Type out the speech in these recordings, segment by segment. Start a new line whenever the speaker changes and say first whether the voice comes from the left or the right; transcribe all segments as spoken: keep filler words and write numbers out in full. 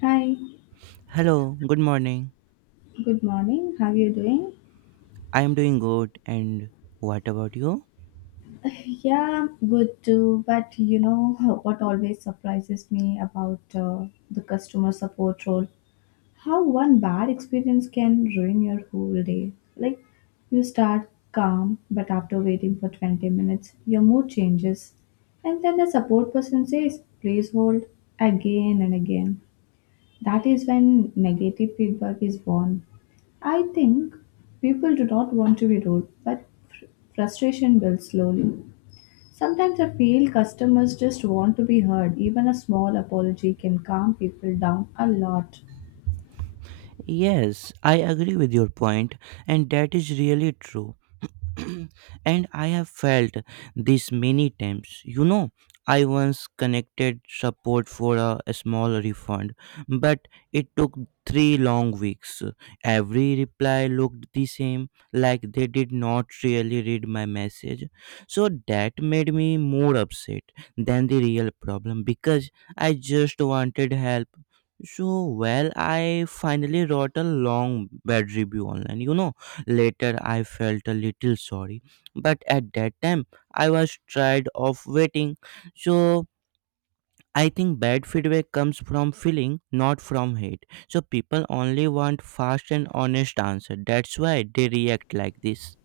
left: Hi,
right: Hello, good morning.
left: good morning. How are you doing?
right: I am doing good, and what about you?
left: Yeah, good too. But you know what always surprises me about uh, the customer support role? How one bad experience can ruin your whole day. Like, you start calm, but after waiting for twenty minutes, your mood changes. And then the support person says, please hold again and again. That is when negative feedback is born. I think people do not want to be rude, but fr- frustration builds slowly. Sometimes I feel customers just want to be heard. Even a small apology can calm people down a lot.
right: Yes, I agree with your point, and that is really true. And I have felt this many times. You know, I once connected support for a, a small refund, but it took three long weeks. Every reply looked the same, like they did not really read my message. So that made me more upset than the real problem because I just wanted help so, well, I finally wrote a long bad review online. You know, later I felt a little sorry, but at that time I was tired of waiting. So, I think bad feedback comes from feeling, not from hate. So, people only want fast and honest answer. That's why they react like this.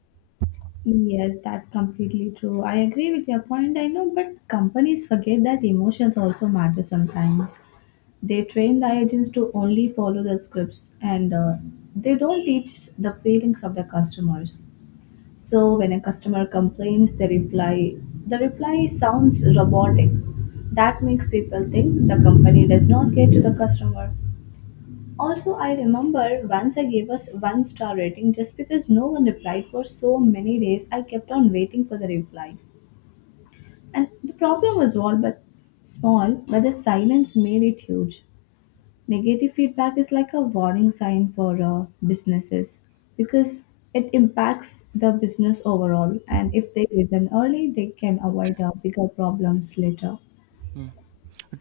left: Yes, that's completely true. I agree with your point, I know, but companies forget that emotions also matter sometimes. They train the agents to only follow the scripts and uh, they don't teach the feelings of the customers. So when a customer complains, the reply the reply sounds robotic. That makes people think the company does not care to the customer. Also, I remember once I gave us one star rating just because no one replied for so many days. I kept on waiting for the reply, and the problem was all but small, but the silence made it huge. Negative feedback is like a warning sign for uh, businesses because it impacts the business overall. And if they listen early, they can avoid uh, bigger problems later.
right: Mm,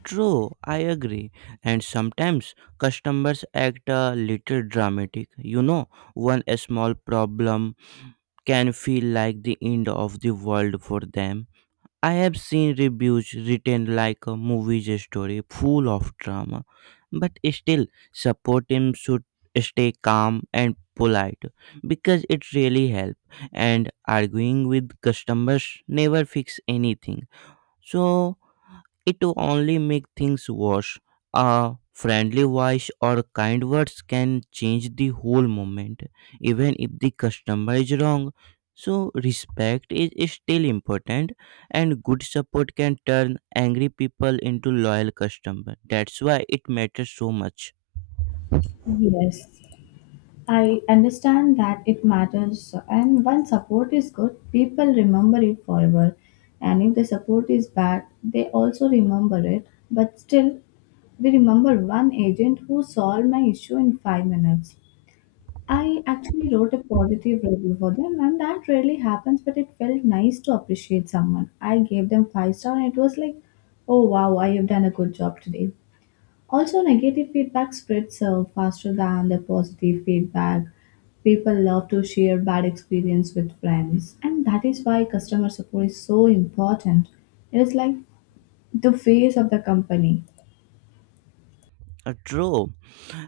right: true, I agree. And sometimes customers act a little dramatic. You know, one small problem can feel like the end of the world for them. I have seen reviews written like a movie story, full of drama, but still, support team should stay calm and polite because it really helps. And arguing with customers never fix anything. So it will only make things worse. A friendly voice or kind words can change the whole moment, even if the customer is wrong. So respect is still important, and good support can turn angry people into loyal customers. That's why it matters so much.
left: Yes, I understand that it matters, and when support is good, people remember it forever. And if the support is bad, they also remember it. But still, we remember one agent who solved my issue in five minutes. I actually wrote a positive review for them, and that rarely happens, but it felt nice to appreciate someone. I gave them five star, and it was like, oh wow, I have done a good job today. Also, negative feedback spreads uh, faster than the positive feedback. People love to share bad experience with friends, and that is why customer support is so important. It is like the face of the company.
right: Uh, True.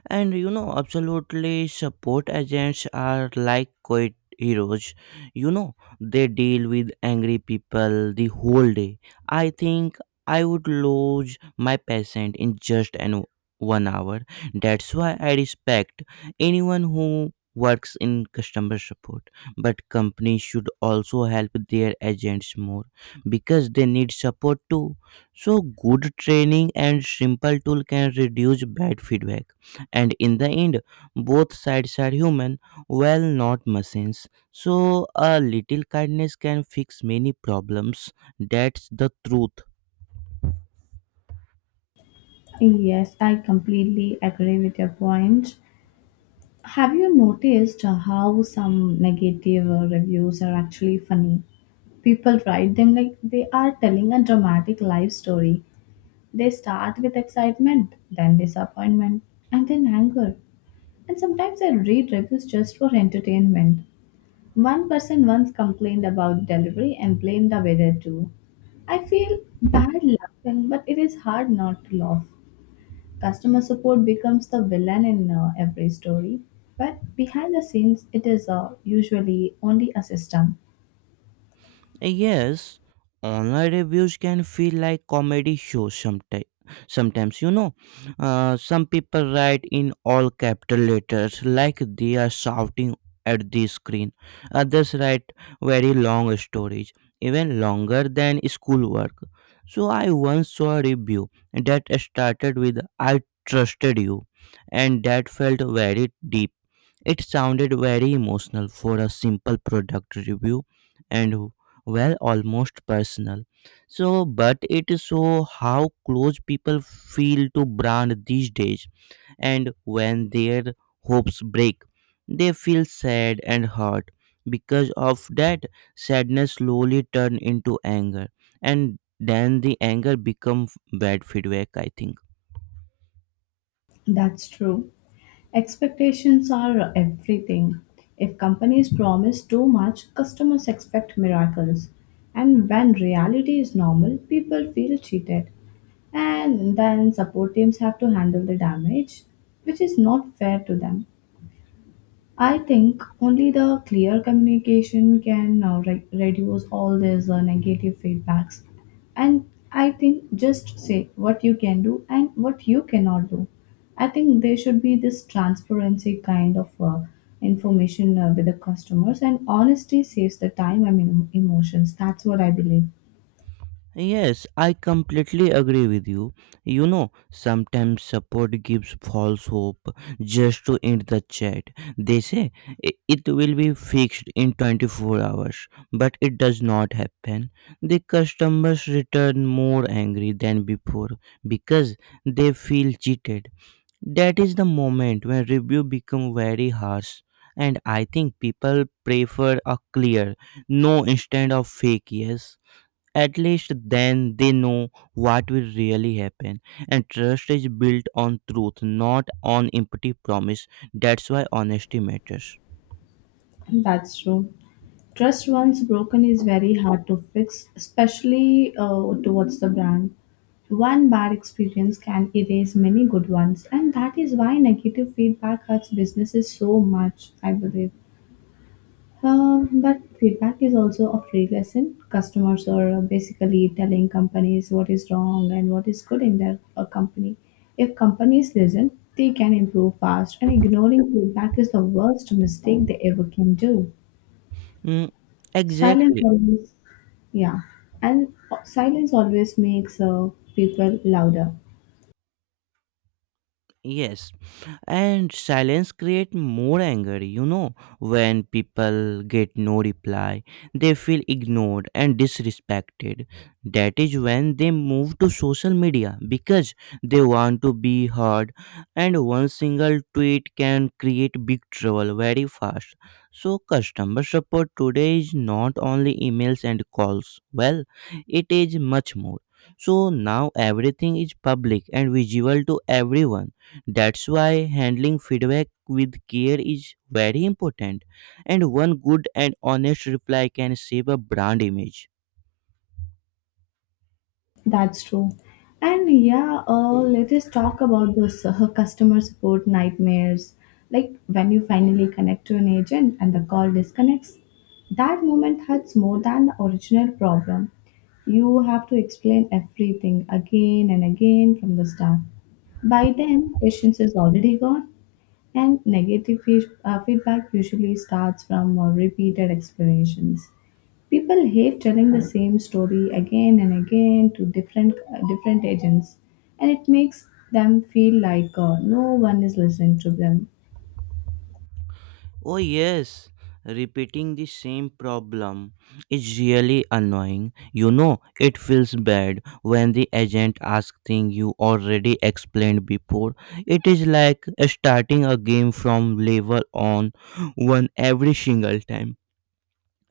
right: And you know absolutely support agents are like quiet heroes. You know, they deal with angry people the whole day. I think I would lose my patient in just an one hour. That's why I respect anyone who works in customer support, but companies should also help their agents more because they need support too. So good training and simple tool can reduce bad feedback, and in the end both sides are human, well, not machines. So a little kindness can fix many problems. That's the truth.
left: Yes, I completely agree with your point. Have you noticed uh, how some negative uh, reviews are actually funny? People write them like they are telling a dramatic life story. They start with excitement, then disappointment, and then anger. And sometimes I read reviews just for entertainment. One person once complained about delivery and blamed the weather too. I feel bad laughing, but it is hard not to laugh. Customer support becomes the villain in uh, every story, but behind the scenes, it is uh, usually only a system.
right: Yes, online reviews can feel like comedy shows sometimes. Sometimes, you know, uh, some people write in all capital letters like they are shouting at the screen. Others write very long stories, even longer than schoolwork. So, I once saw a review that started with I trusted you, and that felt very deep. It sounded very emotional for a simple product review and, well, almost personal. So, but it show how close people feel to brand these days, and when their hopes break, they feel sad and hurt. Because of that, sadness slowly turn into anger, and then the anger become bad feedback. I think.
left: That's true. Expectations are everything. If companies promise too much, customers expect miracles. And when reality is normal, people feel cheated. And then support teams have to handle the damage, which is not fair to them. I think only the clear communication can uh, re- reduce all these uh, negative feedbacks. And I think just say what you can do and what you cannot do. I think there should be this transparency kind of uh, information uh, with the customers, and honesty saves the time and emo- emotions. That's what I believe.
right: Yes, I completely agree with you. You know, sometimes support gives false hope just to end the chat. They say, "I- it will be fixed in twenty-four hours, but it does not happen. The customers return more angry than before because they feel cheated. That is the moment when review become very harsh. And I think people prefer a clear no instead of fake yes. At least then they know what will really happen. And trust is built on truth, not on empty promise. That's why honesty matters.
left: That's true. Trust once broken is very hard to fix, especially uh, towards the brand. One bad experience can erase many good ones, and that is why negative feedback hurts businesses so much, I believe. Um, but feedback is also a free lesson. Customers are basically telling companies what is wrong and what is good in their uh, company. If companies listen, they can improve fast, and ignoring feedback is the worst mistake they ever can do.
right: Mm,
left: Silence
right: exactly.
left: always, yeah, and silence always makes uh, people louder.
right: Yes. And silence create more anger. You know, when people get no reply they feel ignored and disrespected. That is when they move to social media because they want to be heard, and one single tweet can create big trouble very fast. So customer support today is not only emails and calls, well, it is much more. So now everything is public and visible to everyone. That's why handling feedback with care is very important, and one good and honest reply can save a brand image.
left: That's true. And yeah, uh, let us talk about this uh, customer support nightmares. Like when you finally connect to an agent and the call disconnects, that moment hurts more than the original problem. You have to explain everything again and again from the start. By then, patience is already gone. And negative fe- uh, feedback usually starts from uh, repeated explanations. People hate telling the same story again and again to different uh, different agents, and it makes them feel like uh, no one is listening to them.
right: Oh, yes, repeating the same problem is really annoying. You know, it feels bad when the agent asks things you already explained before. It is like starting a game from level on one every single time.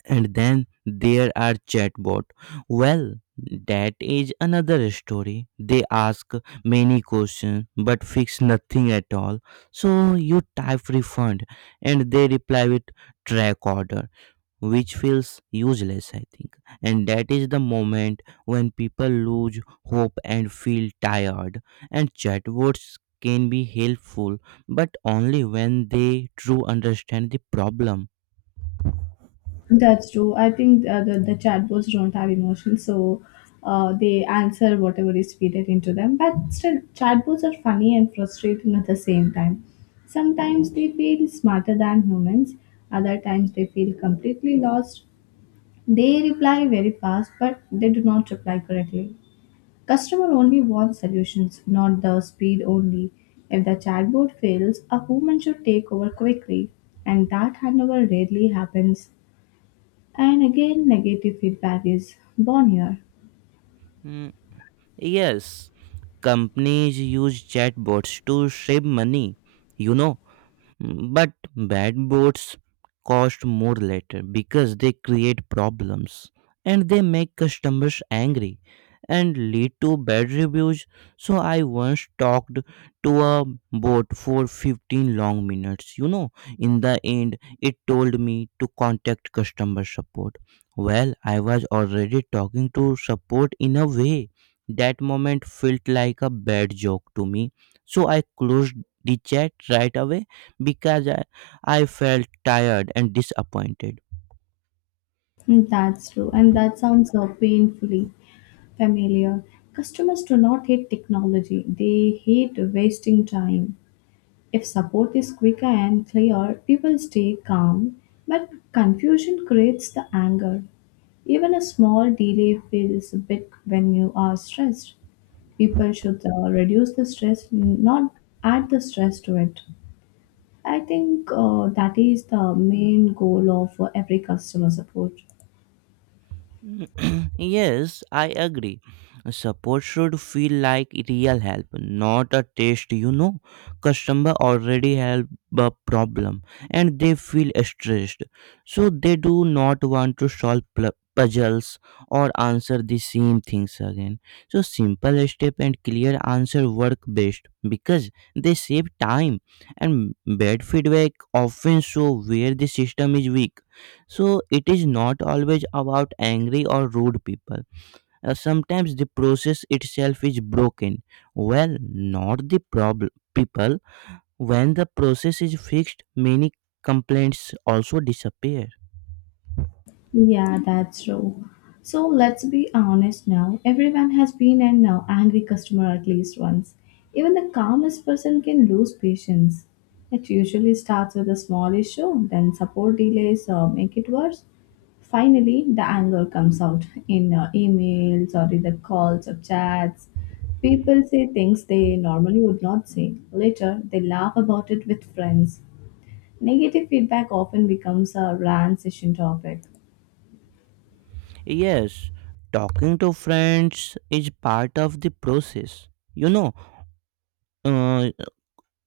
right: And then there are chatbot, well, that is another story. They ask many questions but fix nothing at all. So you type refund and they reply with track order, which feels useless I think. And that is the moment when people lose hope and feel tired. And chatbots can be helpful, but only when they true understand the problem.
left: That's true. I think uh, the, the chatbots don't have emotions, so uh, they answer whatever is fed into them. But still, chatbots are funny and frustrating at the same time. Sometimes they feel smarter than humans, other times they feel completely lost. They reply very fast, but they do not reply correctly. Customer only wants solutions, not the speed only. If the chatbot fails, a human should take over quickly, and that handover rarely happens. And again, negative feedback is born here.
right: Mm, yes. Companies use chatbots to save money. You know, mm, but bad boards cost more later because they create problems and they make customers angry and lead to bad reviews. So I once talked to a board for fifteen long minutes. You know, in the end, it told me to contact customer support. Well, I was already talking to support in a way. That moment felt like a bad joke to me. So I closed the chat right away because I, I felt tired and disappointed.
left: Mm, that's true, and that sounds so painfully familiar. Customers do not hate technology, they hate wasting time. If support is quicker and clear, people stay calm, but confusion creates the anger. Even a small delay feels big when you are stressed. People should uh, reduce the stress, not add the stress to it. I think uh, that is the main goal of uh, every customer support.
right: Yes, I agree. Support should feel like real help, not a test. You know, customer already have a problem and they feel stressed, so they do not want to solve pl- puzzles or answer the same things again. So simple step and clear answer work best because they save time, and bad feedback often show where the system is weak. So it is not always about angry or rude people. Uh, sometimes the process itself is broken. Well, not the problem people. When the process is fixed, many complaints also disappear.
left: Yeah, that's true. So let's be honest now. Everyone has been an uh, angry customer at least once. Even the calmest person can lose patience. It usually starts with a small issue, then support delays uh, make it worse. Finally, the anger comes out in uh, emails or in the calls or chats. People say things they normally would not say. Later, they laugh about it with friends. Negative feedback often becomes a rant session topic.
right: Yes, talking to friends is part of the process. You know, uh,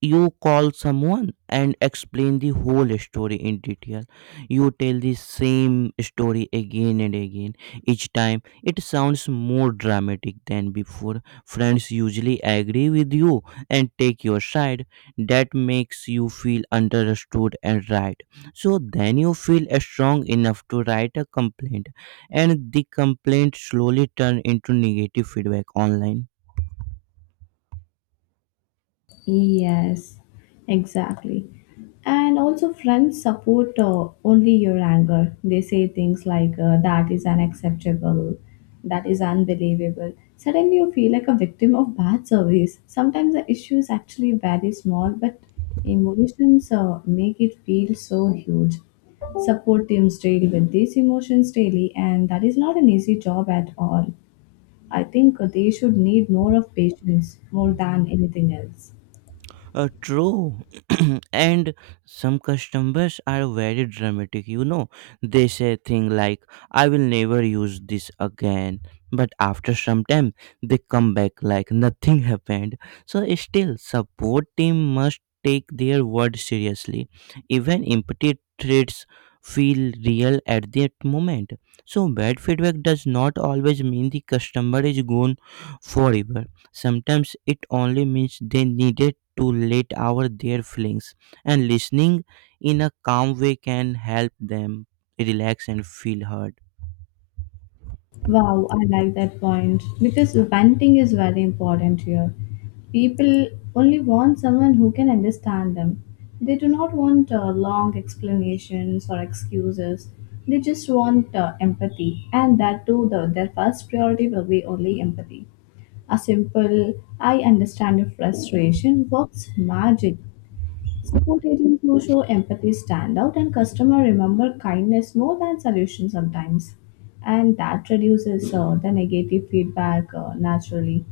right: you call someone and explain the whole story in detail. You tell the same story again and again. Each time it sounds more dramatic than before. Friends usually agree with you and take your side. That makes you feel understood and right. So then you feel strong enough to write a complaint, and the complaint slowly turn into negative feedback online.
left: Yes, exactly. And also, friends support uh, only your anger. They say things like, uh, that is unacceptable, that is unbelievable. Suddenly, you feel like a victim of bad service. Sometimes the issue is actually very small, but emotions uh, make it feel so huge. Support teams deal with these emotions daily, and that is not an easy job at all. I think they should need more of patience more than anything else.
right: Uh, true, and some customers are very dramatic. You know, they say things like, "I will never use this again," but after some time, they come back like nothing happened. So, still, support team must take their word seriously. Even empty threats feel real at that moment. So, bad feedback does not always mean the customer is gone forever. Sometimes it only means they needed to let out their feelings, and listening in a calm way can help them relax and feel heard.
left: Wow, I like that point because venting is very important here. People only want someone who can understand them. They do not want uh, long explanations or excuses. They just want uh, empathy, and that too, the, their first priority will be only empathy. A simple, I understand your frustration works magic. Support agents who show empathy stand out, and customer remember kindness more than solution sometimes, and that reduces uh, the negative feedback uh, naturally.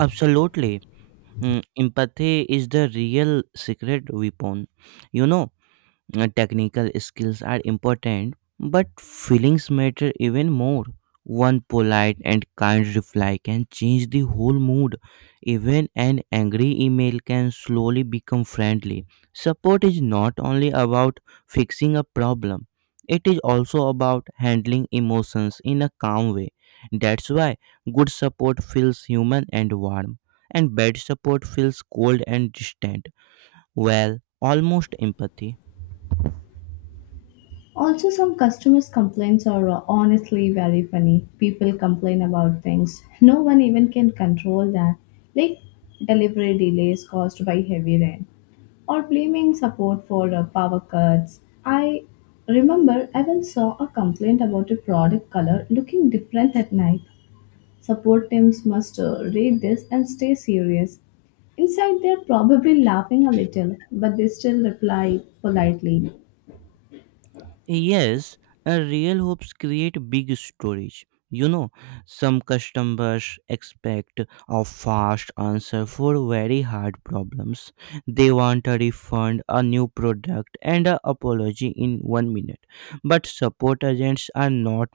right: Absolutely. Mm, empathy is the real secret weapon. You know, Uh, technical skills are important, but feelings matter even more. One polite and kind reply can change the whole mood. Even an angry email can slowly become friendly. Support is not only about fixing a problem, it is also about handling emotions in a calm way. That's why good support feels human and warm, and bad support feels cold and distant. Well, almost empathy.
left: Also, some customers' complaints are uh, honestly very funny. People complain about things no one even can control that, like delivery delays caused by heavy rain or blaming support for uh, power cuts. I remember I once saw a complaint about a product color looking different at night. Support teams must uh, read this and stay serious. Inside, they're probably laughing a little, but they still reply politely.
right: Yes, a real hopes create big storage. You know, some customers expect a fast answer for very hard problems. They want a refund, a new product, and an apology in one minute. But support agents are not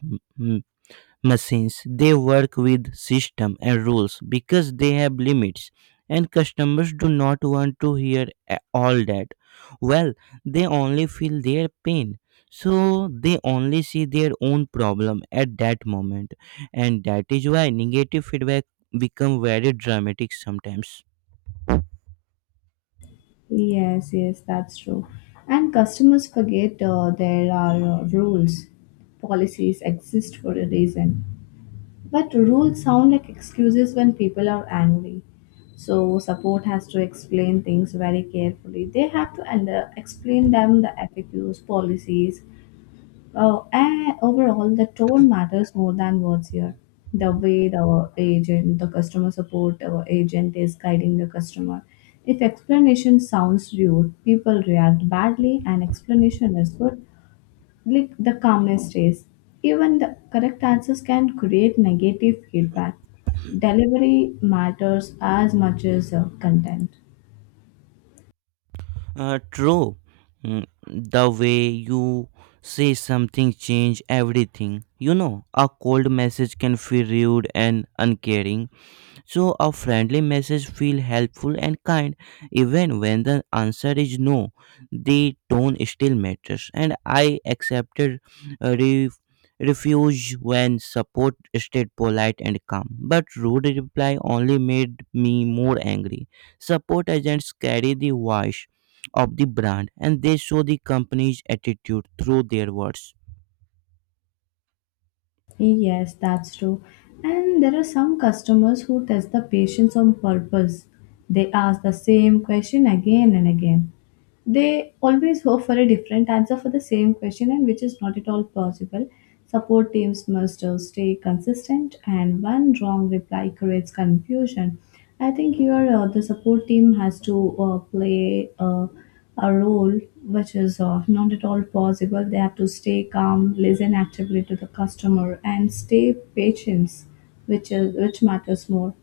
right: machines. They work with system and rules because they have limits, and customers do not want to hear a- all that. Well, they only feel their pain. So they only see their own problem at that moment, and that is why negative feedback become very dramatic sometimes.
left: Yes, yes, that's true. And customers forget uh, there are uh, rules. Policies exist for a reason. But rules sound like excuses when people are angry. So, support has to explain things very carefully. They have to under- explain them the F A Qs, policies. Oh, and overall, the tone matters more than words here. The way the agent, the customer support uh, agent is guiding the customer. If explanation sounds rude, people react badly, and explanation is good, like the calmness stays. Even the correct answers can create negative feedback. Delivery matters as much as uh, content.
right: Uh, true. Mm, the way you say something change everything. You know, a cold message can feel rude and uncaring. So a friendly message feels helpful and kind, even when the answer is no. The tone still matters, and I accepted a re- refuse when support stayed polite and calm. But rude reply only made me more angry. Support agents carry the voice of the brand, and they show the company's attitude through their words.
left: Yes, that's true. And there are some customers who test the patience on purpose. They ask the same question again and again, they always hope for a different answer for the same question and which is not at all plausible. Support teams must uh, stay consistent and one wrong reply creates confusion. I think here uh, the support team has to uh, play uh, a role which is uh, not at all possible. They have to stay calm, listen actively to the customer and stay patient, which is which matters more.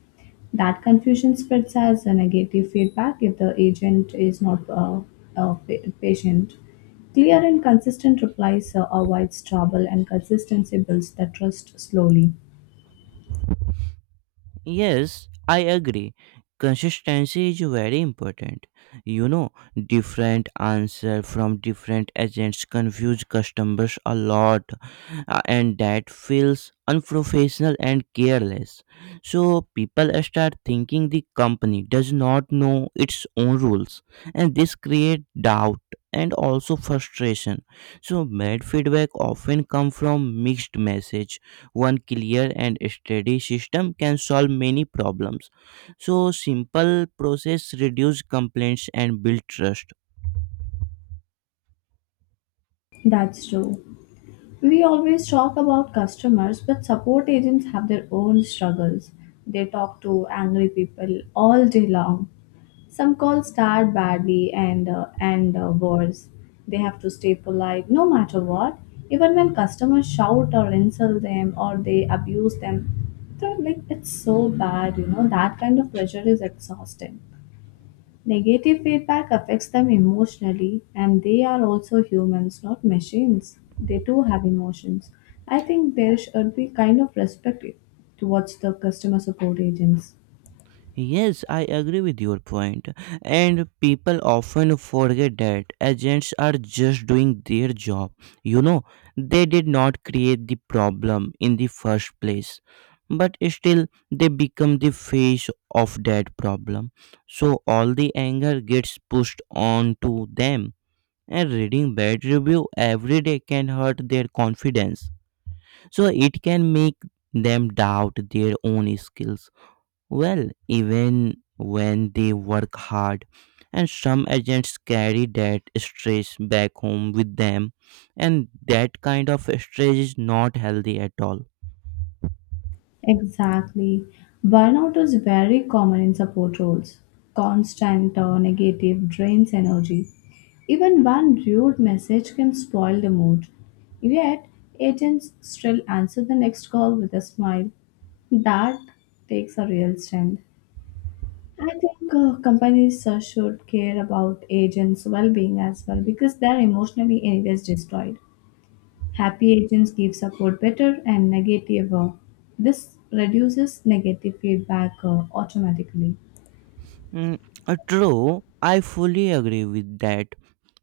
left: That confusion spreads as a negative feedback if the agent is not uh, uh, pa- patient. Clear and consistent replies uh, avoids trouble, and consistency builds the trust slowly.
right: Yes, I agree. Consistency is very important. You know, different answer from different agents confuse customers a lot, uh, and that feels unprofessional and careless. So people start thinking the company does not know its own rules, and this create doubt and also frustration. So bad feedback often come from mixed message. One clear and steady system can solve many problems. So simple process reduce complaints and build trust.
left: That's true. We always talk about customers, but support agents have their own struggles. They talk to angry people all day long. Some calls start badly and uh, end uh, worse. They have to stay polite no matter what, even when customers shout or insult them or they abuse them. So, like it's so bad, you know. That kind of pressure is exhausting. Negative feedback affects them emotionally, and they are also humans, not machines. They too have emotions. I think there should be kind of respect towards the customer support agents.
right: Yes, I agree with your point point. And people often forget that agents are just doing their job. You know, they did not create the problem in the first place, but still, they become the face of that problem. So all the anger gets pushed on to them, and reading bad review every day can hurt their confidence. So it can make them doubt their own skills, well, even when they work hard. And some agents carry that stress back home with them, and that kind of stress is not healthy at all.
left: Exactly. Burnout is very common in support roles. Constant uh, negative drains energy. Even one rude message can spoil the mood. Yet, agents still answer the next call with a smile. That takes a real stand. I think uh, companies uh, should care about agents' well being as well because they're emotionally, anyways, destroyed. Happy agents give support better and negative. Uh, this reduces negative feedback uh, automatically.
right: Mm, uh, true, I fully agree with that.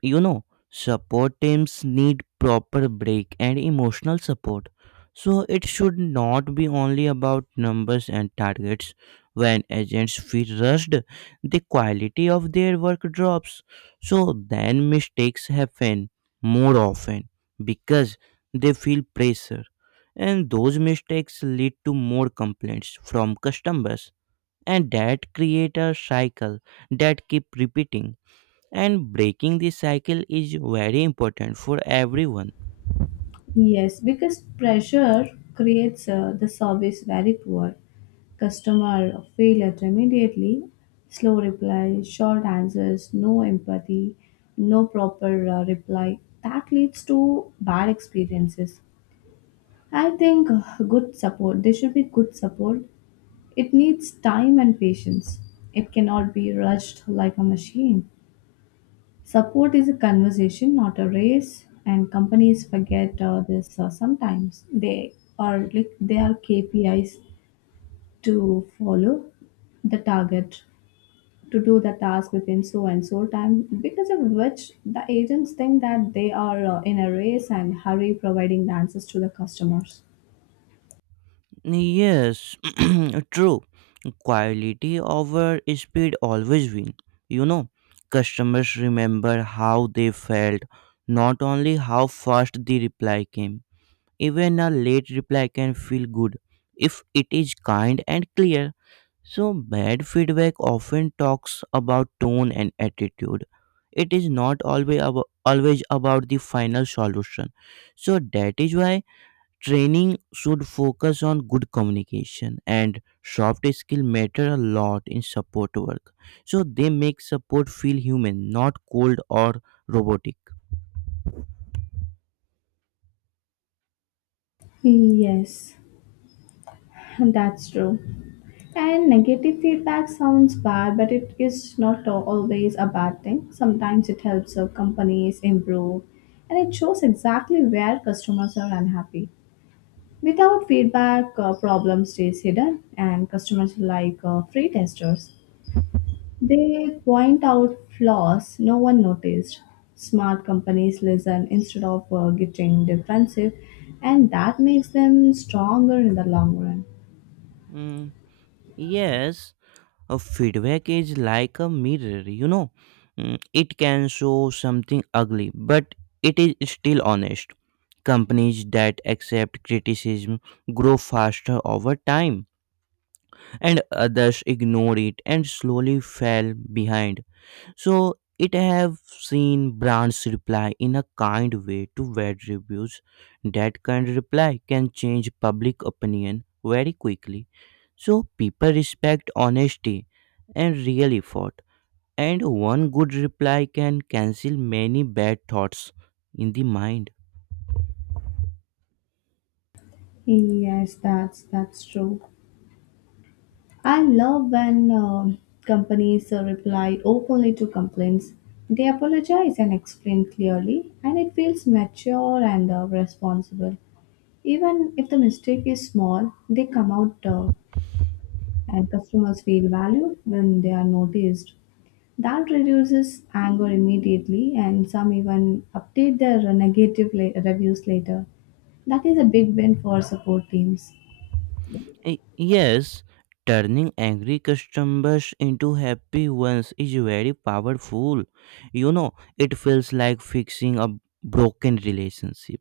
right: You know, support teams need proper break and emotional support. So it should not be only about numbers and targets. When agents feel rushed, the quality of their work drops. So then mistakes happen more often because they feel pressure. And those mistakes lead to more complaints from customers, and that create a cycle that keep repeating. And breaking this cycle is very important for everyone.
left: Yes, because pressure creates uh, the service very poor. Customer feel immediately. Slow replies, short answers, no empathy, no proper uh, reply. That leads to bad experiences. I think uh, good support, there should be good support. It needs time and patience. It cannot be rushed like a machine. Support is a conversation, not a race, and companies forget uh, this uh, sometimes. They are like they are K P Is to follow the target to do the task within so and so time, because of which the agents think that they are uh, in a race and hurry providing the answers to the customers.
right: Yes, true. Quality over speed always win. You know, customers remember how they felt, not only how fast the reply came. Even a late reply can feel good if it is kind and clear. So, bad feedback often talks about tone and attitude. It is not always about, always about the final solution. So, that is why training should focus on good communication, and soft skill matter a lot in support work. So, they make support feel human, not cold or robotic.
left: Yes. That's true. And negative feedback sounds bad, but it is not al- always a bad thing. Sometimes it helps uh, companies improve, and it shows exactly where customers are unhappy. Without feedback, uh, problem stays hidden, and customers are like uh, free testers. They point out flaws no one noticed. Smart companies listen instead of uh, getting defensive, and that makes them stronger in the long run.
right: Mm, yes. A feedback is like a mirror, you know. Mm, it can show something ugly, but it is still honest. Companies that accept criticism grow faster over time, and others ignore it and slowly fall behind. So it have seen brands reply in a kind way to bad reviews. That kind reply can change public opinion very quickly. So people respect honesty and real effort. And one good reply can cancel many bad thoughts in the mind.
left: Yes, that's that's true. I love when um companies uh, reply openly to complaints. They apologize and explain clearly, and it feels mature and uh, responsible. Even if the mistake is small, they come out uh, and customers feel valued when they are noticed. That reduces anger immediately, and some even update their negative la- reviews later. That is a big win for support teams.
right: Y- Yes, turning angry customers into happy ones is very powerful. You know, it feels like fixing a broken relationship.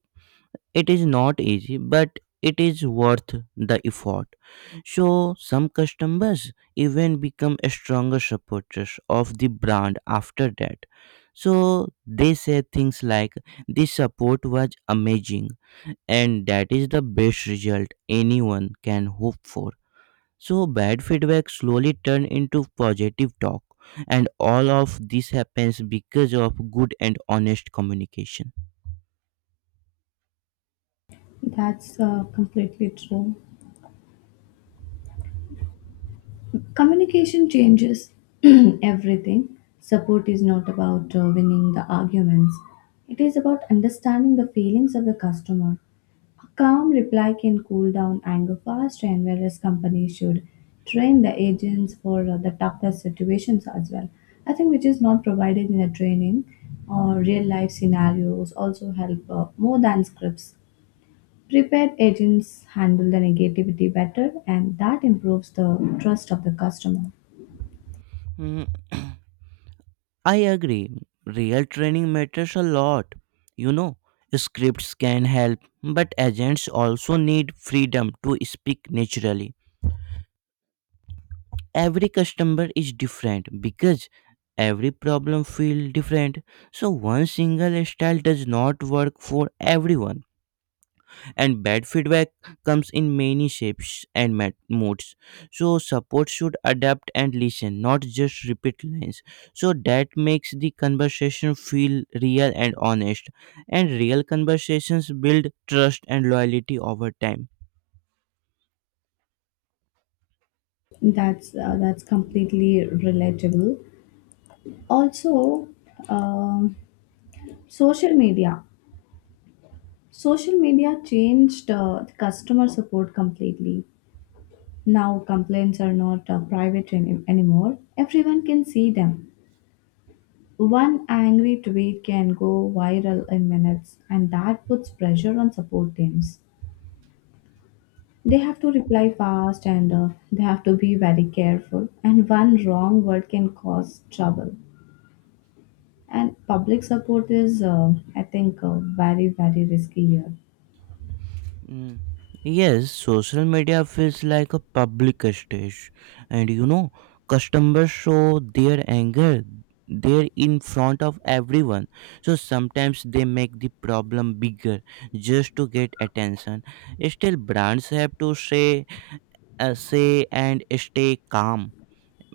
right: It is not easy, but it is worth the effort. So some customers even become stronger supporters of the brand after that. So they say things like this support was amazing, and that is the best result anyone can hope for. So bad feedback slowly turn into positive talk, and all of this happens because of good and honest communication.
left: That's uh, completely true. Communication changes everything. Support is not about uh, winning the arguments, it is about understanding the feelings of the customer. A calm reply can cool down anger fast, and whereas companies should train the agents for uh, the toughest situations as well. I think which is not provided in a training or real life scenarios also help uh, more than scripts. Prepaid agents handle the negativity better, and that improves the trust of the customer.
right: Mm, I agree. Real training matters a lot. You know, scripts can help, but agents also need freedom to speak naturally. Every customer is different because every problem feels different. So, one single style does not work for everyone, and bad feedback comes in many shapes and mat- modes. So support should adapt and listen, not just repeat lines. So that makes the conversation feel real and honest, and real conversations build trust and loyalty over time.
left: That's uh, that's completely relatable. Also, um social media. Social media changed uh, the customer support completely. Now complaints are not uh, private any- anymore. Everyone can see them. One angry tweet can go viral in minutes, and that puts pressure on support teams. They have to reply fast, and uh, they have to be very careful. And one wrong word can cause trouble. And public support is, uh, I think, uh, very, very risky here.
right: Mm. Yes, social media feels like a public stage, and you know, customers show their anger there in front of everyone. So sometimes they make the problem bigger just to get attention. Still, brands have to say, uh, say, and stay calm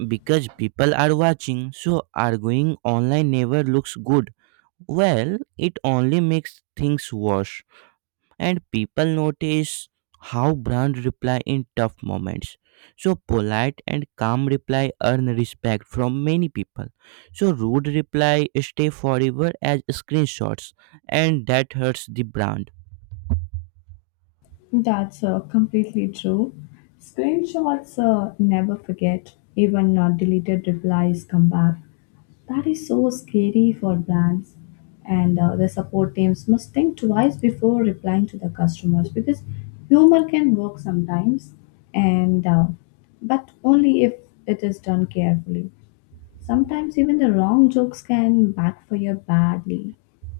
right: because people are watching. So arguing online never looks good. Well, it only makes things worse, and people notice how brand reply in tough moments. So polite and calm reply earn respect from many people. So rude reply stay forever as screenshots, and that hurts the brand.
left: That's uh, completely true. Screenshots uh, never forget, even uh, deleted replies come back. That is so scary for brands, and uh, the support teams must think twice before replying to the customers, because humor can work sometimes, and uh, but only if it is done carefully. Sometimes even the wrong jokes can backfire badly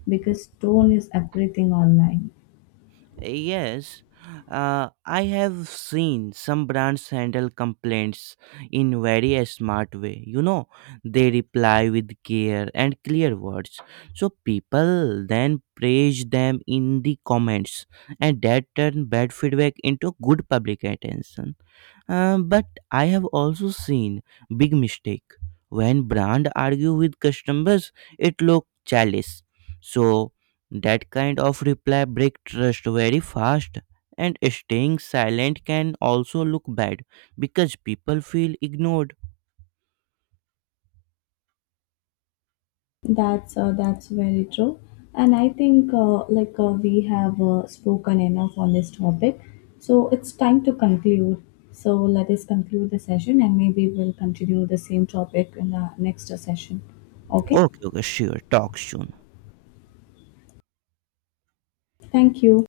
left: because tone is everything online.
right: Yes, uh, I have seen some brands handle complaints in very smart way. You know, they reply with care and clear words. So people then praise them in the comments, and that turn bad feedback into good public attention. Uh, but I have also seen big mistake when brand argue with customers. It look childish. So that kind of reply break trust very fast, and staying silent can also look bad because people feel ignored.
left: That's uh, that's very true, and I think uh, like uh, we have uh, spoken enough on this topic, so it's time to conclude. So let us conclude the session, and maybe we'll continue the same topic in the next uh, session. Okay,
right: Okay, okay, sure. Talk soon.
left: thank you.